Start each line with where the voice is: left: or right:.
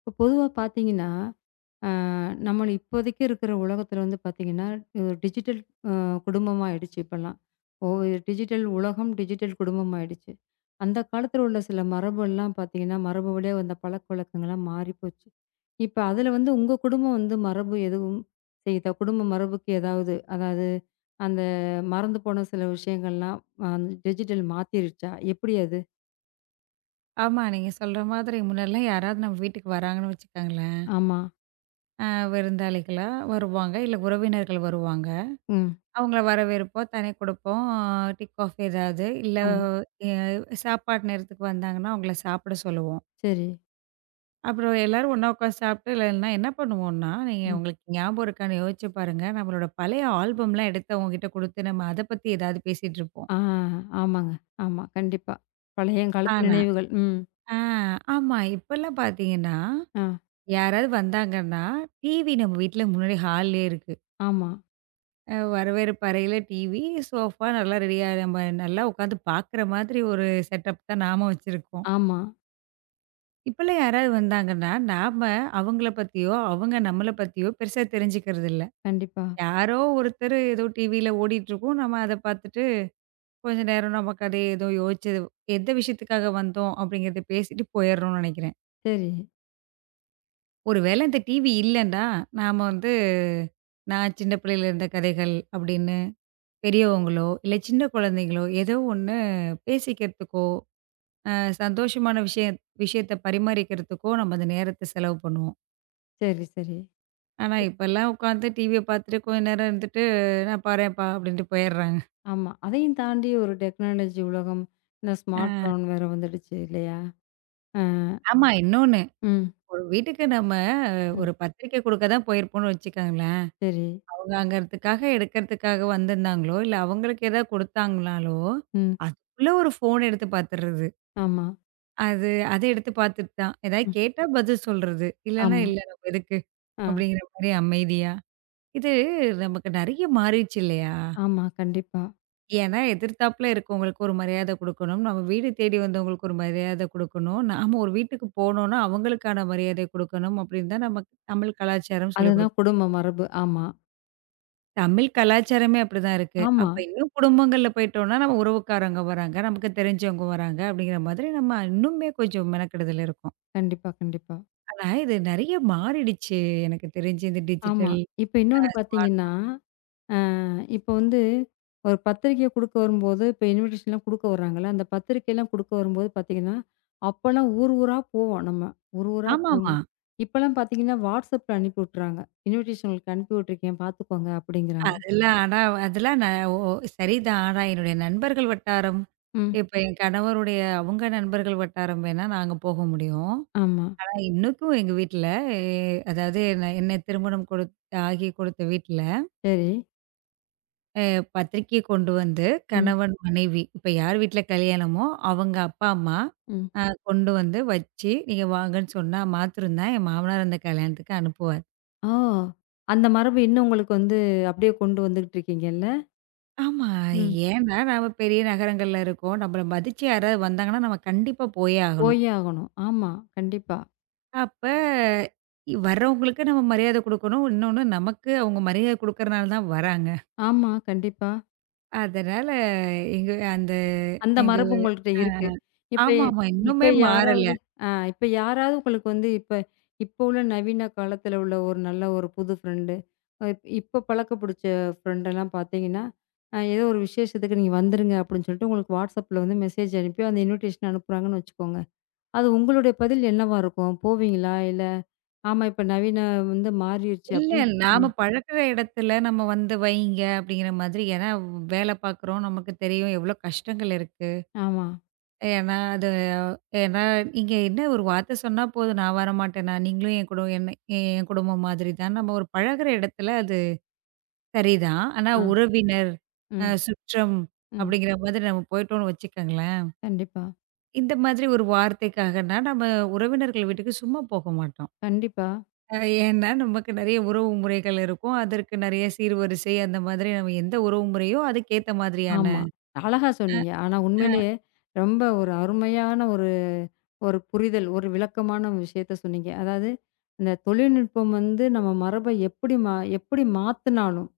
left: இப்போ பொதுவா பார்த்தீங்கன்னா, அ நம்ம இப்போதைக்கு இருக்கிற உலகத்தில வந்து பார்த்தீங்கன்னா, ஒரு டிஜிட்டல் அ குடும்பமா ஆயிடுச்சு இப்பலாம். ஓ, டிஜிட்டல் உலகம், டிஜிட்டல் குடும்பம் ஆயிடுச்சு. அந்த காலத்தில உள்ள சில மரபுலாம் பார்த்தீங்கன்னா, மரபு வழியா வந்த பழக்கவழக்கங்கள்லாம் மாறி போச்சு. இப்ப அதில வந்து உங்க குடும்பம் வந்து மரபு எதுவும் செய்யுதா? குடும்ப மரபுக்கு ஏதாவது அதாவது அந்த மறந்து போன சில விஷயங்கள்லாம் அ டிஜிட்டல் மாத்திருச்சா? எப்படி அது?
right: ஆமா. நீங்க சொல்ற மாதிரி முன்னாடிலாம் யாராவது நம்ம வீட்டுக்கு வராங்கன்னு வச்சுக்கோங்களேன்,
left: ஆமா.
right: அ விருந்தாளிகளா வருவாங்க, இல்ல உறவினர்கள் வருவாங்க.
left: ம்.
right: அவங்கள வரவேற்போம், தனி குடுப்போம், டீ, காஃபி ஏதாவது, இல்ல
left: ஆமா.
right: எ சாப்பாடு நேரத்துக்கு வந்தாங்கன்னா, அவங்கள சாப்பிட சொல்லுவோம்.
left: சரி.
right: அப்புறம் எல்லாரும் ஒண்ணா உட்காந்து சாப்பிட்டு இல்லன்னா என்ன பண்ணுவோம்னா, நீங்க
left: ம்.
right: உங்களுக்கு ஞாபகம் இருக்கான்னு யோசிச்சு பாருங்க, நம்மளோட பழைய ஆல்பம்லாம் எடுத்து அவங்ககிட்ட குடுத்து, நம்ம அத பத்தி ஏதாவது பேசிட்டு இருப்போம்.
left: ஆ, ஆமாங்க. ஆமா, கண்டிப்பா. பழைய காலத்து
right: ஆனா
left: நினைவுகள். ம்.
right: ஆ ஆமா. இப்பலாம் பார்த்தீங்கன்னா
left: ஆ,
right: யாராவது வந்தாங்கன்னா, டிவி நம்ம வீட்ல முன்னாடி ஹால்லயே இருக்கு.
left: ஆமா,
right: வரவேற்பு அறையில டிவி, சோஃபா நல்லா ரெடியா நம்ம நல்லா உட்காந்து பார்க்குற மாதிரி ஒரு செட்டப் தான் நாம வச்சிருக்கோம்.
left: ஆமா.
right: இப்பலாம் யாராவது வந்தாங்கன்னா, நாம அவங்கள பத்தியோ, அவங்க நம்மள பத்தியோ பெருசா தெரிஞ்சுக்கிறதில்ல.
left: கண்டிப்பா.
right: யாரோ ஒருத்தர் ஏதோ டிவியில ஓடிட்டுருக்கும். நம்ம அத பார்த்துட்டு கொஞ்ச நேரம் நமக்கு அதே ஏதோ யோசிச்சது எந்த விஷயத்துக்காக வந்தோம் அப்படிங்கிறத பேசிட்டு போயிர்றோம்னு நெனைக்கிறேன்.
left: சரி,
right: ஒரு வேளை இந்த டிவி இல்லன்னா, நாம வந்து நான் சின்ன பிள்ளையில இருந்த கதைகள் அப்படின்னு பெரியவங்களோ, இல்ல சின்ன குழந்தைங்களோ ஏதோ ஒண்ணு பேசிக்கிறதுக்கோ, அ சந்தோஷமான விஷயத்த பரிமாறிக்கிறதுக்கோ நம்ம அந்த நேரத்த செலவு பண்ணுவோம்.
left: சரி, சரி.
right: ஆனா
left: இப்
right: இப்பல்லாம் உட்காந்து டிவிய பார்த்துட்டு கொஞ்ச நேரம் இருந்துட்டு, நான் பாரேன்ப்பா அப்படின்ட்டு போயிடுறாங்க.
left: ஆமா. அதையும் தாண்டி ஒரு டெக்னாலஜி உலகம். இந்த ஸ்மார்ட்
right: அ
left: ஃபோன் வேற வந்துடுச்சு இல்லையா? ஆ,
right: ஆமா இன்னொன்னு,
left: ம்,
right: ஒரு வீட்டுக்கு நம்ம
left: ம்.
right: ஒரு பத்திரிக்கை குடுக்க தான் போயிருப்போம்னு வச்சுக்கோங்களேன்.
left: சரி.
right: அவங்கங்கிறதுக்காக எடுக்கிறதுக்காக வந்திருந்தாங்களோ, இல்ல அவங்களுக்கு ஏதாவது குடுத்தாங்கனாலோ,
left: ம்.
right: அதுக்குள்ள ஒரு ஃபோன் எடுத்து பார்த்துடுறது.
left: ஆமா,
right: அது அத எடுத்து பார்த்துட்டு தான், ஏதாவது
left: ம்.
right: கேட்டா பதில் சொல்றது. இல்லன்னா
left: ஆமா.
right: இல்ல நம்ம எதுக்கு
left: ஆ,
right: அப்படிங்கிற மாரி அமைதியா. இது நமக்கு நெறைய மாறிடுச்சு இல்லையா?
left: ஆமா. கண்டிப்பா.
right: ஏன்னா எதிர்த்தாப்புல இருக்கவங்களுக்கு ஒரு மரியாதை குடுக்கணும். நம்ம வீடு தேடி வந்தவங்களுக்கு ஒரு மரியாதை குடுக்கணும். நாம ஒரு வீட்டுக்கு போனோம்னா அவங்களுக்கான மரியாதை குடுக்கணும் அப்படின்னு தான் நமக்கு தமிழ் கலாச்சாரம் சொல்லிக்
left: அதுதான்
right: குடுக்குது.
left: குடும்ப மரபு. ஆமா,
right: தமிழ் கலாச்சாரமே அப்படிதான் இருக்கு.
left: ஆமா.
right: அப்ப இன்னும் குடும்பங்கள்ல போயிட்டோம்னா, நம்ம உறவுக்காரங்க வராங்க, நமக்கு தெரிஞ்சவங்க வராங்க அப்படிங்கிற மாதிரி நம்ம இன்னுமே கொஞ்சம் மெனக்கெடுதல் இருக்கும்.
left: கண்டிப்பா, கண்டிப்பா.
right: ஆனா இது நெறைய மாறிடுச்சு எனக்கு தெரிஞ்சு இந்த
left: ஆமா.
right: டிஜிட்டல்
left: இப்ப இன்னொன்னு
right: ஸ்மார்ட்
left: பார்த்தீங்கன்னா அ இப்போ வந்து ஒரு பத்திரிக்கை குடுக்க வரும்போது, இப்போ இன்விடேஷன்லாம் குடுக்க வர்றாங்கல்ல, அந்த பத்திரிக்கைலாம் குடுக்க வரும்போது பார்த்தீங்கன்னா, அப்போலாம் ஊர் ஊரா போவோம் நம்ம. ஊர் ஊரா போவோம்.
right: ஆமாமா.
left: இப்போலாம் பார்த்தீங்கன்னா, வாட்ஸ்அப்ல அனுப்பி விட்டுறாங்க. இன்விடேஷன் உங்களுக்கு அனுப்பி விட்டுருக்கேன் பார்த்துக்கோங்க அப்படிங்கிறாங்க.
right: அதெல்லாம் ஆனா அதெல்லாம் ந ஓ ஓ, சரிதான். ஆனா என்னுடைய நண்பர்கள் வட்டாரம்,
left: ம்.
right: இப்ப என் கணவருடைய அவங்க நண்பர்கள் வட்டாரம் வேணா நாங்க போக முடியும்.
left: ஆமா.
right: ஆனா இன்னைக்கும் எங்க வீட்ல, எ அதாவது என்ன என்ன திருமணம் கொடுத் ஆகி கொடுத்த வீட்ல
left: சரி.
right: பத்திரிக்கை கொண்டு வந்து
left: ம்.
right: கணவன், மனைவி இப்ப யார் வீட்ல கல்யாணமோ, அவங்க அப்பா, அம்மா
left: ம்.
right: அ கொண்டு வந்து வச்சு, "நீங்க வாங்கன்னு" சொன்னா மாத்திரம் தான் என் மாமனார் அந்த கல்யாணத்துக்கு அனுப்புவார்.
left: ஓ! அந்த மரபு இன்னும் உங்களுக்கு வந்து அப்படியே கொண்டு வந்துகிட்டு இருக்கீங்கல்ல?
right: ஆமா.
left: ம்.
right: ஏன்னா, நாம பெரிய நகரங்கள்ல இருக்கோம். நம்மள மதிச்சு யாராவது வந்தாங்கன்னா, நம்ம கண்டிப்பா போயே ஆகணும்.
left: போயே ஆகணும். ஆமா. கண்டிப்பா.
right: அப்ப வர்றவங்களுக்கு நம்ம மரியாதை குடுக்கணும். இன்னொன்னு நமக்கு அவங்க மரியாதை குடுக்கறனால தான் வராங்க.
left: ஆமா. கண்டிப்பா.
right: அதனால எங்க அந்த
left: அந்த
right: எங்க
left: மரபு உங்கள்கிட்ட இருக்கு. இப்ப
right: ஆமாமா.
left: இப்ப
right: இன்னுமே மாறல.
left: யாராவது ஆ இப்ப யாராவது உங்களுக்கு வந்து இப்ப இப்ப உள்ள நவீன காலத்துல உள்ள ஒரு நல்ல ஒரு புது ஃப்ரெண்டு, இப்ப பழக்க புடிச்ச ஃப்ரெண்டெல்லாம் பார்த்தீங்கன்னா, ஏதோ ஒரு விசேஷத்துக்கு நீங்க வந்துருங்க அப்படின்னு சொல்லிட்டு உங்களுக்கு WhatsAppல வந்து மெசேஜ் அனுப்பி அந்த இன்விடேஷன் அனுப்புறாங்கன்னு வச்சுக்கோங்க. அது உங்களுடைய பதில் என்னவா இருக்கும்? போவீங்களா? இல்ல ஆமா இப்ப நவீன வந்து மாறிருச்சு
right: இல்ல.
left: அப்படின்னு.
right: நாம
left: ம்.
right: பழகுற இடத்துல நம்ம வந்து வைங்க அப்படிங்கிற மாதிரி. ஏன்னா வேலை பார்க்குறோம். நமக்கு தெரியும் எவ்வளோ கஷ்டங்கள் இருக்கு.
left: ஆமா.
right: ஏன்னா அது ஏன்னா நீங்க என்ன ஒரு வார்த்த சொன்னா போதும், "நான் வரமாட்டேனா, நீங்களும் என் கூட என்ன என் குடும்பம் மாதிரி தான்." நம்ம ஒரு பழகுற இடத்துல அது சரிதான். ஆனா
left: ஆ.
right: உறவினர்,
left: ம்.
right: சுற்றம்
left: ம்.
right: அப்படிங்கிற மாதிரி நம்ம போயிட்டோம்னு வச்சுக்கோங்களேன்.
left: கண்டிப்பா.
right: இந்த மாதிரி ஒரு வார்த்தைக்காகனா நம்ம உறவினர்கள் வீட்டுக்கு சும்மா போக மாட்டோம்.
left: கண்டிப்பா.
right: ஏன்னா, நமக்கு நெறைய உறவு முறைகள் இருக்கும். அதற்கு நெறைய சீர்வரிசை அந்த மாதிரி நம்ம எந்த உறவு முறையோ அதுக்கேத்த மாதிரியான
left: ஆமா. அழகா சொன்னீங்க. ஆனா உண்மையிலேயே ரொம்ப ஒரு அருமையான ஒரு ஒரு புரிதல், ஒரு விளக்கமான விஷயத்த சொன்னீங்க. அதாவது இந்த தொழில்நுட்பம் வந்து நம்ம மரபை எப்படி மாத்துனாலும்,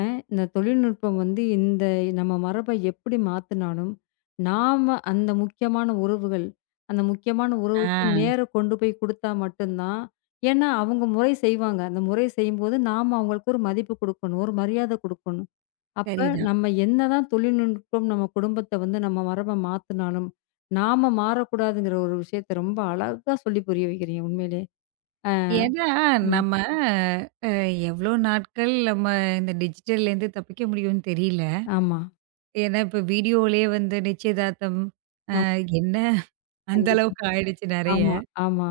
left: அ இந்த தொழில்நுட்பம் வந்து இந்த நம்ம மரபை எப்படி மாத்துனாலும், நாம அந்த முக்கியமான உறவுகள், அந்த முக்கியமான
right: ஆ.
left: உறவுக்கு நேர கொண்டு போய் குடுத்தா மட்டும்தான் ஏன்னா அவங்க முறை செய்வாங்க. அந்த முறை செய்யும்போது நாம அவங்களுக்கு ஒரு மதிப்பு குடுக்கணும், ஒரு மரியாதை குடுக்கணும். அப்ப
right: சரிதான்.
left: நம்ம என்னதான் தொழில்நுட்பம் நம்ம குடும்பத்த வந்து நம்ம மரப மாத்துனாலும், நாம மாறக்கூடாதுங்கிற ஒரு விஷயத்த ரொம்ப அழகா சொல்லி புரிய வைக்கிறீங்க உண்மையிலே.
right: ஏன்னா
left: ம்.
right: நம்ம அ எவ்ளோ நாட்கள் நம்ம இந்த டிஜிட்டல்லேருந்து தப்பிக்க முடியும்னு தெரியல.
left: ஆமா.
right: ஏன்னா இப்ப வீடியோலயே வந்து நிச்சயதார்த்தம் அ
left: ஆமா.
right: என்ன அந்த
left: கண்டிப்பா.
right: அளவுக்கு ஆயிடுச்சு நெறைய.
left: ஆமா, ஆமா.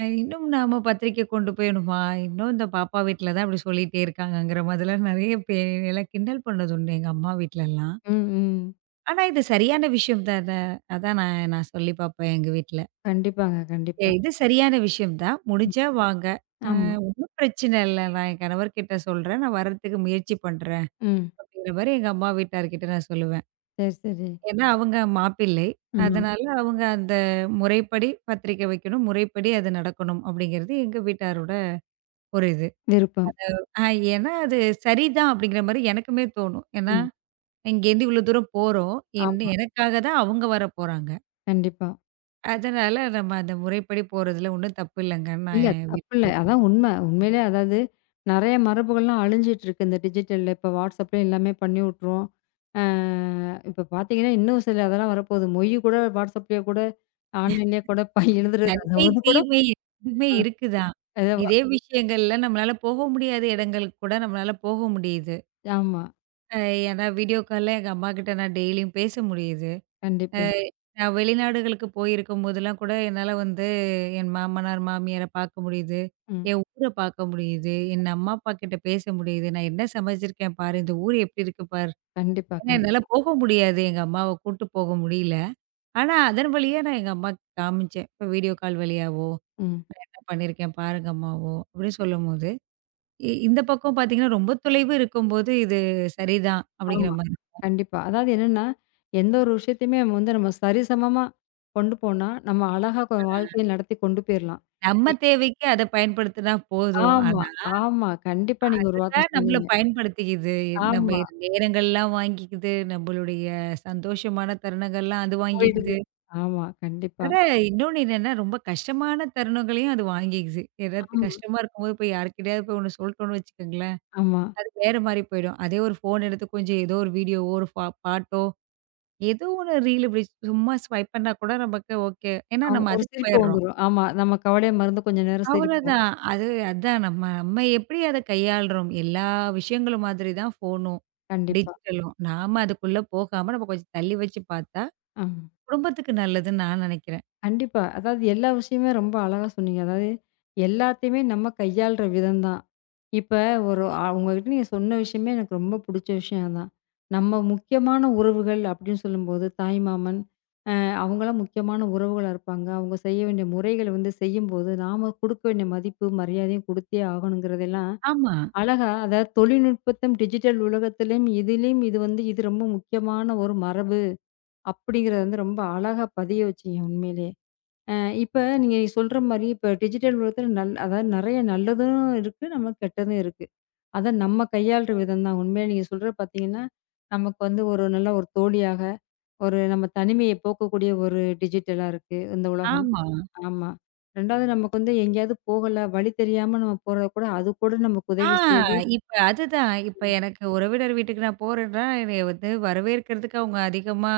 right: இன்னும் நாம பத்திரிக்கை கொண்டு போயணுமா? இன்னும் இந்த பாப்பா வீட்ல தான் இப்படி சொல்லிட்டே இருக்காங்கங்கிற மாதிரிலாம் நெறைய பேர் எல்லாம் கிண்டல் பண்ணதுண்டு எங்க அம்மா வீட்லலாம்.
left: ம், ம்.
right: ஆனா, இது சரியான விஷயம் தான. அதான் நான் நான் சொல்லி பாப்பேன் எங்க வீட்ல.
left: கண்டிப்பாங்க, கண்டிப்பா.
right: இது சரியான விஷயம் தான்.
left: ம்.
right: முடிஞ்சா வாங்க. அ
left: ஆமா.
right: ஒண்ணும் பிரச்சனை இல்ல. நான் என் கணவர்கிட்ட சொல்றேன். நான் வர்றதுக்கு முயற்சி பண்றேன்.
left: ம்.
right: அப்படிங்கிற மாரி எங்க அம்மா வீட்டார்கிட்ட நான் சொல்லுவேன்.
left: சரி, சரி.
right: ஏன்னா, அவங்க மாப்பிள்ளை.
left: ஆமா.
right: அதனால அவங்க அந்த முறைப்படி பத்திரிக்கை வைக்கணும். முறைப்படி அது நடக்கணும் அப்படிங்கிறது எங்க வீட்டாரோட ஒரு இது.
left: விருப்பம்.
right: அ ஏன்னா, அது சரிதான் அப்படிங்கிற மாரி எனக்குமே தோணும். ஏன்னா,
left: ம்.
right: இங்கேருந்து இவ்வளோ தூரம் போறோம். என்ன
left: ஆமா.
right: எனக்காக தான் அவங்க வரப்போறாங்க.
left: கண்டிப்பா.
right: அதனால நம்ம அந்த முறைப்படி போறதுல ஒண்ணும் தப்பு இல்லங்கன்னு நான்
left: இல்ல.
right: என்
left: தப்பில்ல.
right: வீட்டுக்காரர்கிட்ட
left: அதான் உண்ம. உண்மையிலே அதாவது நெறைய மரபுகள்லாம் அழிஞ்சிட்டு இருக்கு. இந்த டிஜிட்டல்ல இப்ப WhatsAppல எல்லாமே பண்ணி விட்டுரும். அ இப்ப பார்த்தீங்கன்னா, இன்னும் சில அதெல்லாம் வரப்போகுது. மொய் கூட WhatsAppலயே கூட ஆன்லைன்லயே கூட இப்ப எழுதுறது
right: நன்மை,
left: அதாவது கூட
right: தீமை ரெண்டுமே இருக்குதான்.
left: எதோ வ
right: இதே விஷயங்கள்ல நம்மளால போக முடியாத இடங்களுக்கு கூட நம்மளால போக முடியுது.
left: ஆமா.
right: அ ஏன்னா வீடியோ கால்ல எங்க அம்மாகிட்ட நான் டெய்லியும் பேச முடியுது. அ
left: கண்டிப்பா.
right: நான் வெளிநாடுகளுக்கு போயிருக்கும்போதெல்லாம் கூட என்னால வந்து என் மாமனார், மாமியார பார்க்க முடியுது.
left: ம்.
right: என் ஊர பார்க்க முடியுது. என் அம்மா அப்பா கிட்ட பேச முடியுது. நான் என்ன சமைச்சிருக்கேன் பாரு! இந்த ஊர் எப்படி இருக்கு பாரு!
left: கண்டிப்பா,
right: ஏன்னா என்னால
left: கண்டிப்பா.
right: போக முடியாது. எங்க அம்மாவ கூட்டு போக முடியல. ஆனா, அதன் வழியா நான் எங்க அம்மாக்கு காமிச்சேன். இப்ப வீடியோ கால் வழியாவோ,
left: ம்.
right: நான் என்ன பண்ணியிருக்கேன் பாருங்க அம்மாவோ, அப்படின்னு சொல்லும்போது, இந்த பக்கம் பார்த்தீங்கன்னா, ரொம்ப தொலைவு இருக்கும்போது இது சரிதான் அப்படிங்கிற
left: ஆமா.
right: மாரி.
left: கண்டிப்பா. அதாவது என்னன்னா, எந்த ஒரு விஷயத்தையுமே நம்ம வந்து நம்ம சரிசமமா கொண்டு போனா, நம்ம அழகா வாழ்க்கைய நடத்தி கொண்டு போயிரலாம்.
right: நம்ம
left: இ
right: தேவைக்கு அத பயன்படுத்தினா போதும்.
left: ஆமா,
right: ஆனா,
left: ஆமா. கண்டிப்பா நீங்க ஒரு வார்த்த
right: அதுதான் நம்மள
left: சொன்னீங்க.
right: பயன்படுத்திக்கிது. நம்ம
left: ஆமா.
right: நேரங்கள்லாம் வாங்கிக்குது. நம்மளுடைய சந்தோஷமான தருணங்கள்லாம் அது
left: போயிடுது.
right: வாங்கிக்குது.
left: ஆமா, கண்டிப்பா.
right: ஆனா, இன்னொன்னு என்னன்னா, ரொம்ப கஷ்டமான தருணங்களையும் அது வாங்கிக்குது. ஏதாவது
left: ஆமா.
right: கஷ்டமா இருக்கும்போது போய் யார்கிட்டயாவது போய் ஒண்ணு சொல்ட்டோம்னு வச்சுக்கோங்களேன்
left: ஆமா.
right: அது வேற மாரி போயிடும். அதே ஒரு ஃபோன் எடுத்து கொஞ்சம் ஏதோ ஒரு வீடியோவோ, ஒரு பாட்டோ, ஏதோ ஒண்ணு ரீல் இப்படி சும்மா ஸ்வைப் பண்ணா கூட நமக்கு ஓகே. ஏன்னா
left: ஆமா.
right: நம்ம
left: ஒரு
right: அதுக்கு
left: சிரிப்பு
right: போயிடுறோம்.
left: வந்துரும். ஆமா. நம்ம கவலைய மறந்து கொஞ்ச நேரம் சிரிப்போம்.
right: அவ்வளோதான். அது அதான் நம்ம நம்ம எப்படி அத கையாளுறோம். எல்லா விஷயங்களும் மாதிரி தான் ஃபோனும்,
left: கண்டிப்பா.
right: டிஜிட்டலும். நாம அதுக்குள்ள போகாம நம்ம கொஞ்சம் தள்ளி வச்சு பார்த்தா,
left: ஆமா.
right: குடும்பத்துக்கு நல்லதுன்னு நான் நினைக்கிறேன்.
left: கண்டிப்பா. அதாவது எல்லா விஷயமுமே ரொம்ப அழகா சொன்னீங்க. அதாவது எல்லாத்தையுமே நம்ம கையாள்ற விதம் தான். இப்ப ஒரு உங்ககிட்ட நீங்க சொன்ன விஷயமே எனக்கு ரொம்ப புடிச்ச விஷயம் தான். நம்ம முக்கியமான உறவுகள் அப்படின்னு சொல்லும்போது, தாய் மாமன் அ அவங்கலாம் முக்கியமான உறவுகளா இருப்பாங்க. அவங்க செய்ய வேண்டிய முறைகள் வந்து செய்யும்போது, நாம குடுக்க வேண்டிய மதிப்பு, மரியாதையும் குடுத்தே ஆகணுங்கிறதெல்லாம்
right: ஆமா,
left: அழகா அதாவது தொழில்நுட்பத்தும், டிஜிட்டல் உலகத்திலும் இதிலும் இது வந்து இது ரொம்ப முக்கியமான ஒரு மரபு. அப்படிங்கிறத வந்து ரொம்ப அழகா பதிய வச்சீங்க உண்மையிலேயே. அ இப்ப நீங்க சொல்ற மாரி இப்ப டிஜிட்டல் உலகத்துல அதாவது நெறைய நல்லதும் இருக்கு, நமக்கு கெட்டதும் இருக்கு. அத நம்ம கையாள்ற விதம் தான். உண்மையா நீங்க சொல்றது பார்த்தீங்கன்னா, நமக்கு வந்து ஒரு நல்ல ஒரு தோழியாக, ஒரு நம்ம தனிமையை போக்கக்கூடிய ஒரு டிஜிட்டலா இருக்கு இந்த உலகம்.
right: ஆமா.
left: ஆமா. 2வது நமக்கு வந்து எங்கேயாவது போகல, வழி தெரியாம நம்ம போறது கூட அது கூட நமக்கு
right: ஆ
left: உதவி செய்யுது.
right: இப்ப அதுதான். இப்ப
left: ம்.
right: எனக்கு உறவினர் வீட்டுக்கு நான் போறேன்னா, என்னைய வந்து வரவேற்கிறதுக்கு அவங்க அதிகமா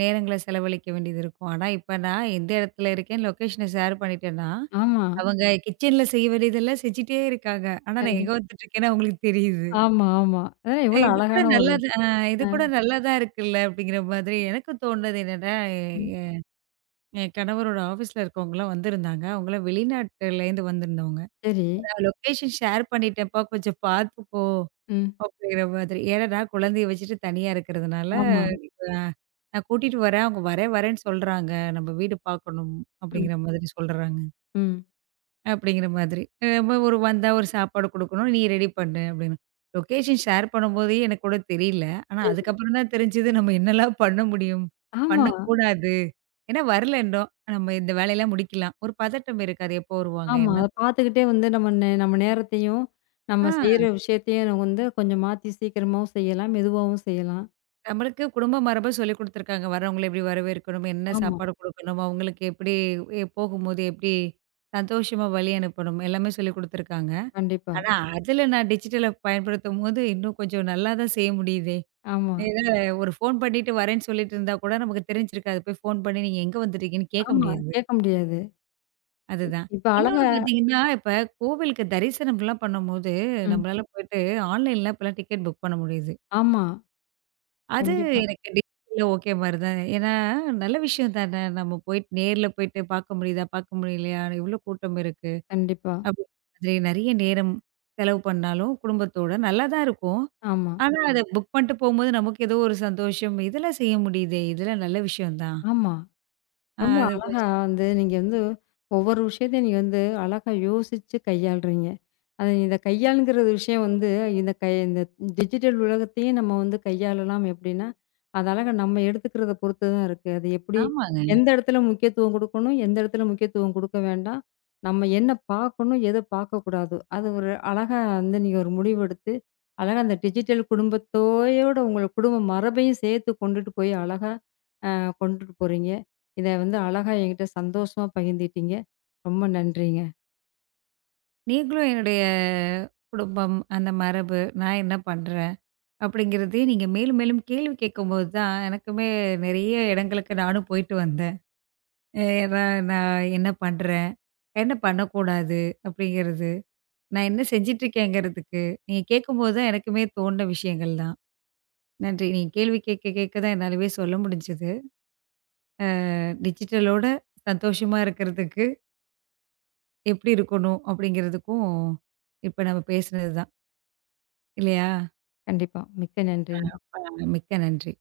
right: நேரங்கள செலவழிக்க வேண்டியது இருக்கும். ஆனா, இப்ப நான் எந்த இடத்துல இருக்கேன், லொகேஷன ஷேர் பண்ணிட்டேன்னா,
left: ஆமா.
right: அவங்க கிச்சன்ல செய்ய வேண்டியதெல்லாம் செஞ்சுட்டே இருக்காங்க. ஆனா, நான் எங்க
left: கண்டிப்
right: வந்துட்டுருக்கேன்னு அவங்களுக்கு தெரியுது.
left: ஆமா, ஆமா. அதான்
right: அ
left: எவ்வளோ
right: இது கூட
left: அழகான ஒரு
right: நல்லது அ இது
left: அ,
right: கூட நல்லா தான் இருக்குல்ல அப்படிங்கிற மாதிரி எனக்கும் தோணுனது என்னன்னா, எ
left: ம்.
right: எ- என் கணவரோட ஆஃபீஸ்ல இருக்கவங்கலாம் வந்திருந்தாங்க. அவங்கலாம் வெளிநாட்டுலேருந்து வந்திருந்தவங்க.
left: சரி.
right: "நான் லொகேஷன் ஷேர் பண்ணிட்டேன்ப்பா கொஞ்சம் பார்த்துக்கோ."
left: ம்.
right: அப்படிங்கிற மாதிரி. ஏன்னா நான் குழந்தைய வச்சுட்டு தனியா இருக்கிறதுனால,
left: ஆமா.
right: இப்ப நான் நான் கூட்டிட்டு வரேன். அவங்க வரேன் வரேன்னு சொல்றாங்க. நம்ம வீடு பார்க்கணும்
left: ம்,
right: அப்படிங்கிற மாதிரி சொல்றாங்க.
left: ம்.
right: அப்படிங்கிற மாதிரி. நம்ம ஒரு வந்தா ஒரு சாப்பாடு குடுக்கணும். நீ ரெடி பண்ணு அப்படின்னு. லொகேஷன் ஷேர் பண்ணும்போதே எனக்கு கூட தெரியல. ஆனா
left: சரி.
right: அதுக்கப்புறம் தான் தெரிஞ்சது நம்ம என்னலாம் பண்ண முடியும்?
left: ஆமா,
right: பண்ணக்கூடாது. ஏன்னா வரல இன்னும். நம்ம இந்த வேலையெல்லாம் முடிக்கலாம். ஒரு பதட்டம் இருக்கு. அது எப்போ வருவாங்க?
left: ஆமா.
right: என்ன?
left: அத பார்த்துக்கிட்டே வந்து நம்ம நேரத்தையும்,
right: ஆ
left: நம்ம செய்ற விஷயத்தையும் வந்து கொஞ்சம் மாத்தி சீக்கிரமாவும் செய்யலாம், மெதுவாவும் செய்யலாம்.
right: நம்மளுக்கு குடும்ப மரபா சொல்லிக் குடுத்துருக்காங்க. வரவங்கள எப்படி வரவேற்கணும்? என்ன
left: ஆமா,
right: சாப்பாடு குடுக்கணும்? அவங்களுக்கு எப்படி போகும்போது எப்படி சந்தோஷமா வழி அனுப்பணும்? எல்லாமே சொல்லிக் குடுத்துருக்காங்க.
left: கண்டிப்பா.
right: ஆனா, அதுல நான் டிஜிட்டல பயன்படுத்தும்போது இன்னும் கொஞ்சம் நல்லா தான் செய்ய முடியுதே!
left: ஆமா,
right: ஏன்னா ஒரு ஃபோன் பண்ணிட்டு வரேன்னு சொல்லிட்டு இருந்தா கூட நமக்கு தெரிஞ்சிருக்காது. போய் ஃபோன் பண்ணி நீங்க எங்க வந்துட்டீங்கன்னு கேட்க
left: ஆமா.
right: முடியாது.
left: கேட்க முடியாது.
right: அதுதான்.
left: இப்ப அழகா
right: இன்னொன்னு பார்த்தீங்கன்னா, இப்ப கோவிலுக்கு தரிசனம்லாம் பண்ணும்போது
left: ம்.
right: நம்மளால போயிட்டு ஆன்லைன்லாம் இப்பலாம் டிக்கெட் புக் பண்ண முடியுது.
left: ஆமா.
right: அது
left: கண்டிப்பா,
right: எனக்கு டிஜிட்டல்ல ஓகே மாரி தான். ஏன்னா, நல்ல விஷயம் தானே! நம்ம போயிட்டு நேர்ல போயிட்டு பார்க்க முடியுதா? பார்க்க முடியலையா? எவ்ளோ கூட்டம் இருக்கு?
left: கண்டிப்பா.
right: அப்டின்ற மாதிரி நெறைய நேரம் செலவு பண்ணாலும் குடும்பத்தோட நல்லா தான் இருக்கும்.
left: ஆமா,
right: ஆனா, அத புக் பண்ணிட்டு போம்போது நமக்கு ஏதோ ஒரு சந்தோஷம். இதெல்லாம் செய்ய முடியுதே! இதெல்லாம் நல்ல விஷயம் தான்.
left: ஆமா. ரொம்ப
right: அது
left: அழகா
right: கொஞ்சம்
left: வந்து நீங்க வந்து ஒவ்வொரு விஷயத்தையும் நீங்க வந்து அழகா யோசிச்சு கையாளுறீங்க. அது இந்த கையாளுங்கிற விஷயம் வந்து இந்த டிஜிட்டல் உலகத்தையும் நம்ம வந்து கையாளலாம் எப்படின்னா, அது அழகா நம்ம எடுத்துக்கிறத பொறுத்து தான் இருக்கு. அது எப்படி
right: ஆமாங்க.
left: எந்த இடத்துல முக்கியத்துவம் குடுக்கணும், எந்த இடத்துல முக்கியத்துவம் குடுக்க வேண்டாம். நம்ம என்ன பார்க்கணும், எத பார்க்கக்கூடாது. அது ஒரு அழகா வந்து நீங்க ஒரு முடிவெடுத்து, அழகா அந்த டிஜிட்டல் குடும்பத்தோட உங்க குடும்ப மரபையும் சேர்த்து கொண்டுட்டு போய் அழகா அ கொண்டுட்டு போறீங்க. இத வந்து அழகா என்கிட்ட சந்தோஷமா பகிர்ந்துகிட்டீங்க. ரொம்ப நன்றிங்க.
right: நீங்களும் என்னுடைய குடும்பம், அந்த மரபு, நான் என்ன பண்றேன்? அப்படிங்கிறதையும் நீங்க மேலும் மேலும் கேள்வி கேட்கும்போது தான் எனக்குமே நெறைய இடங்களுக்கு நானும் போயிட்டு வந்தேன். அ நான் நான் என்ன பண்றேன்? என்ன பண்ணக்கூடாது? அப்படிங்கிறது. நான் என்ன செஞ்சுட்டுருக்கேங்கிறதுக்கு, நீங்க கேட்கும்போது தான் எனக்குமே தோணுன விஷயங்கள் தான். நன்றி. நீங்க கேள்வி கேட்க கேட்க தான் என்னாலவே சொல்ல முடிஞ்சது. டிஜிட்டலோட சந்தோஷமா இருக்கிறதுக்கு எப்படி இருக்கணும்? அப்படிங்கிறதுக்கும் இப்ப நம்ம பேசுனது தான். இல்லையா?
left: கண்டிப்பா. மிக்க
right: ஆ.
left: நன்றிங்க.
right: பா மிக்க நன்றி.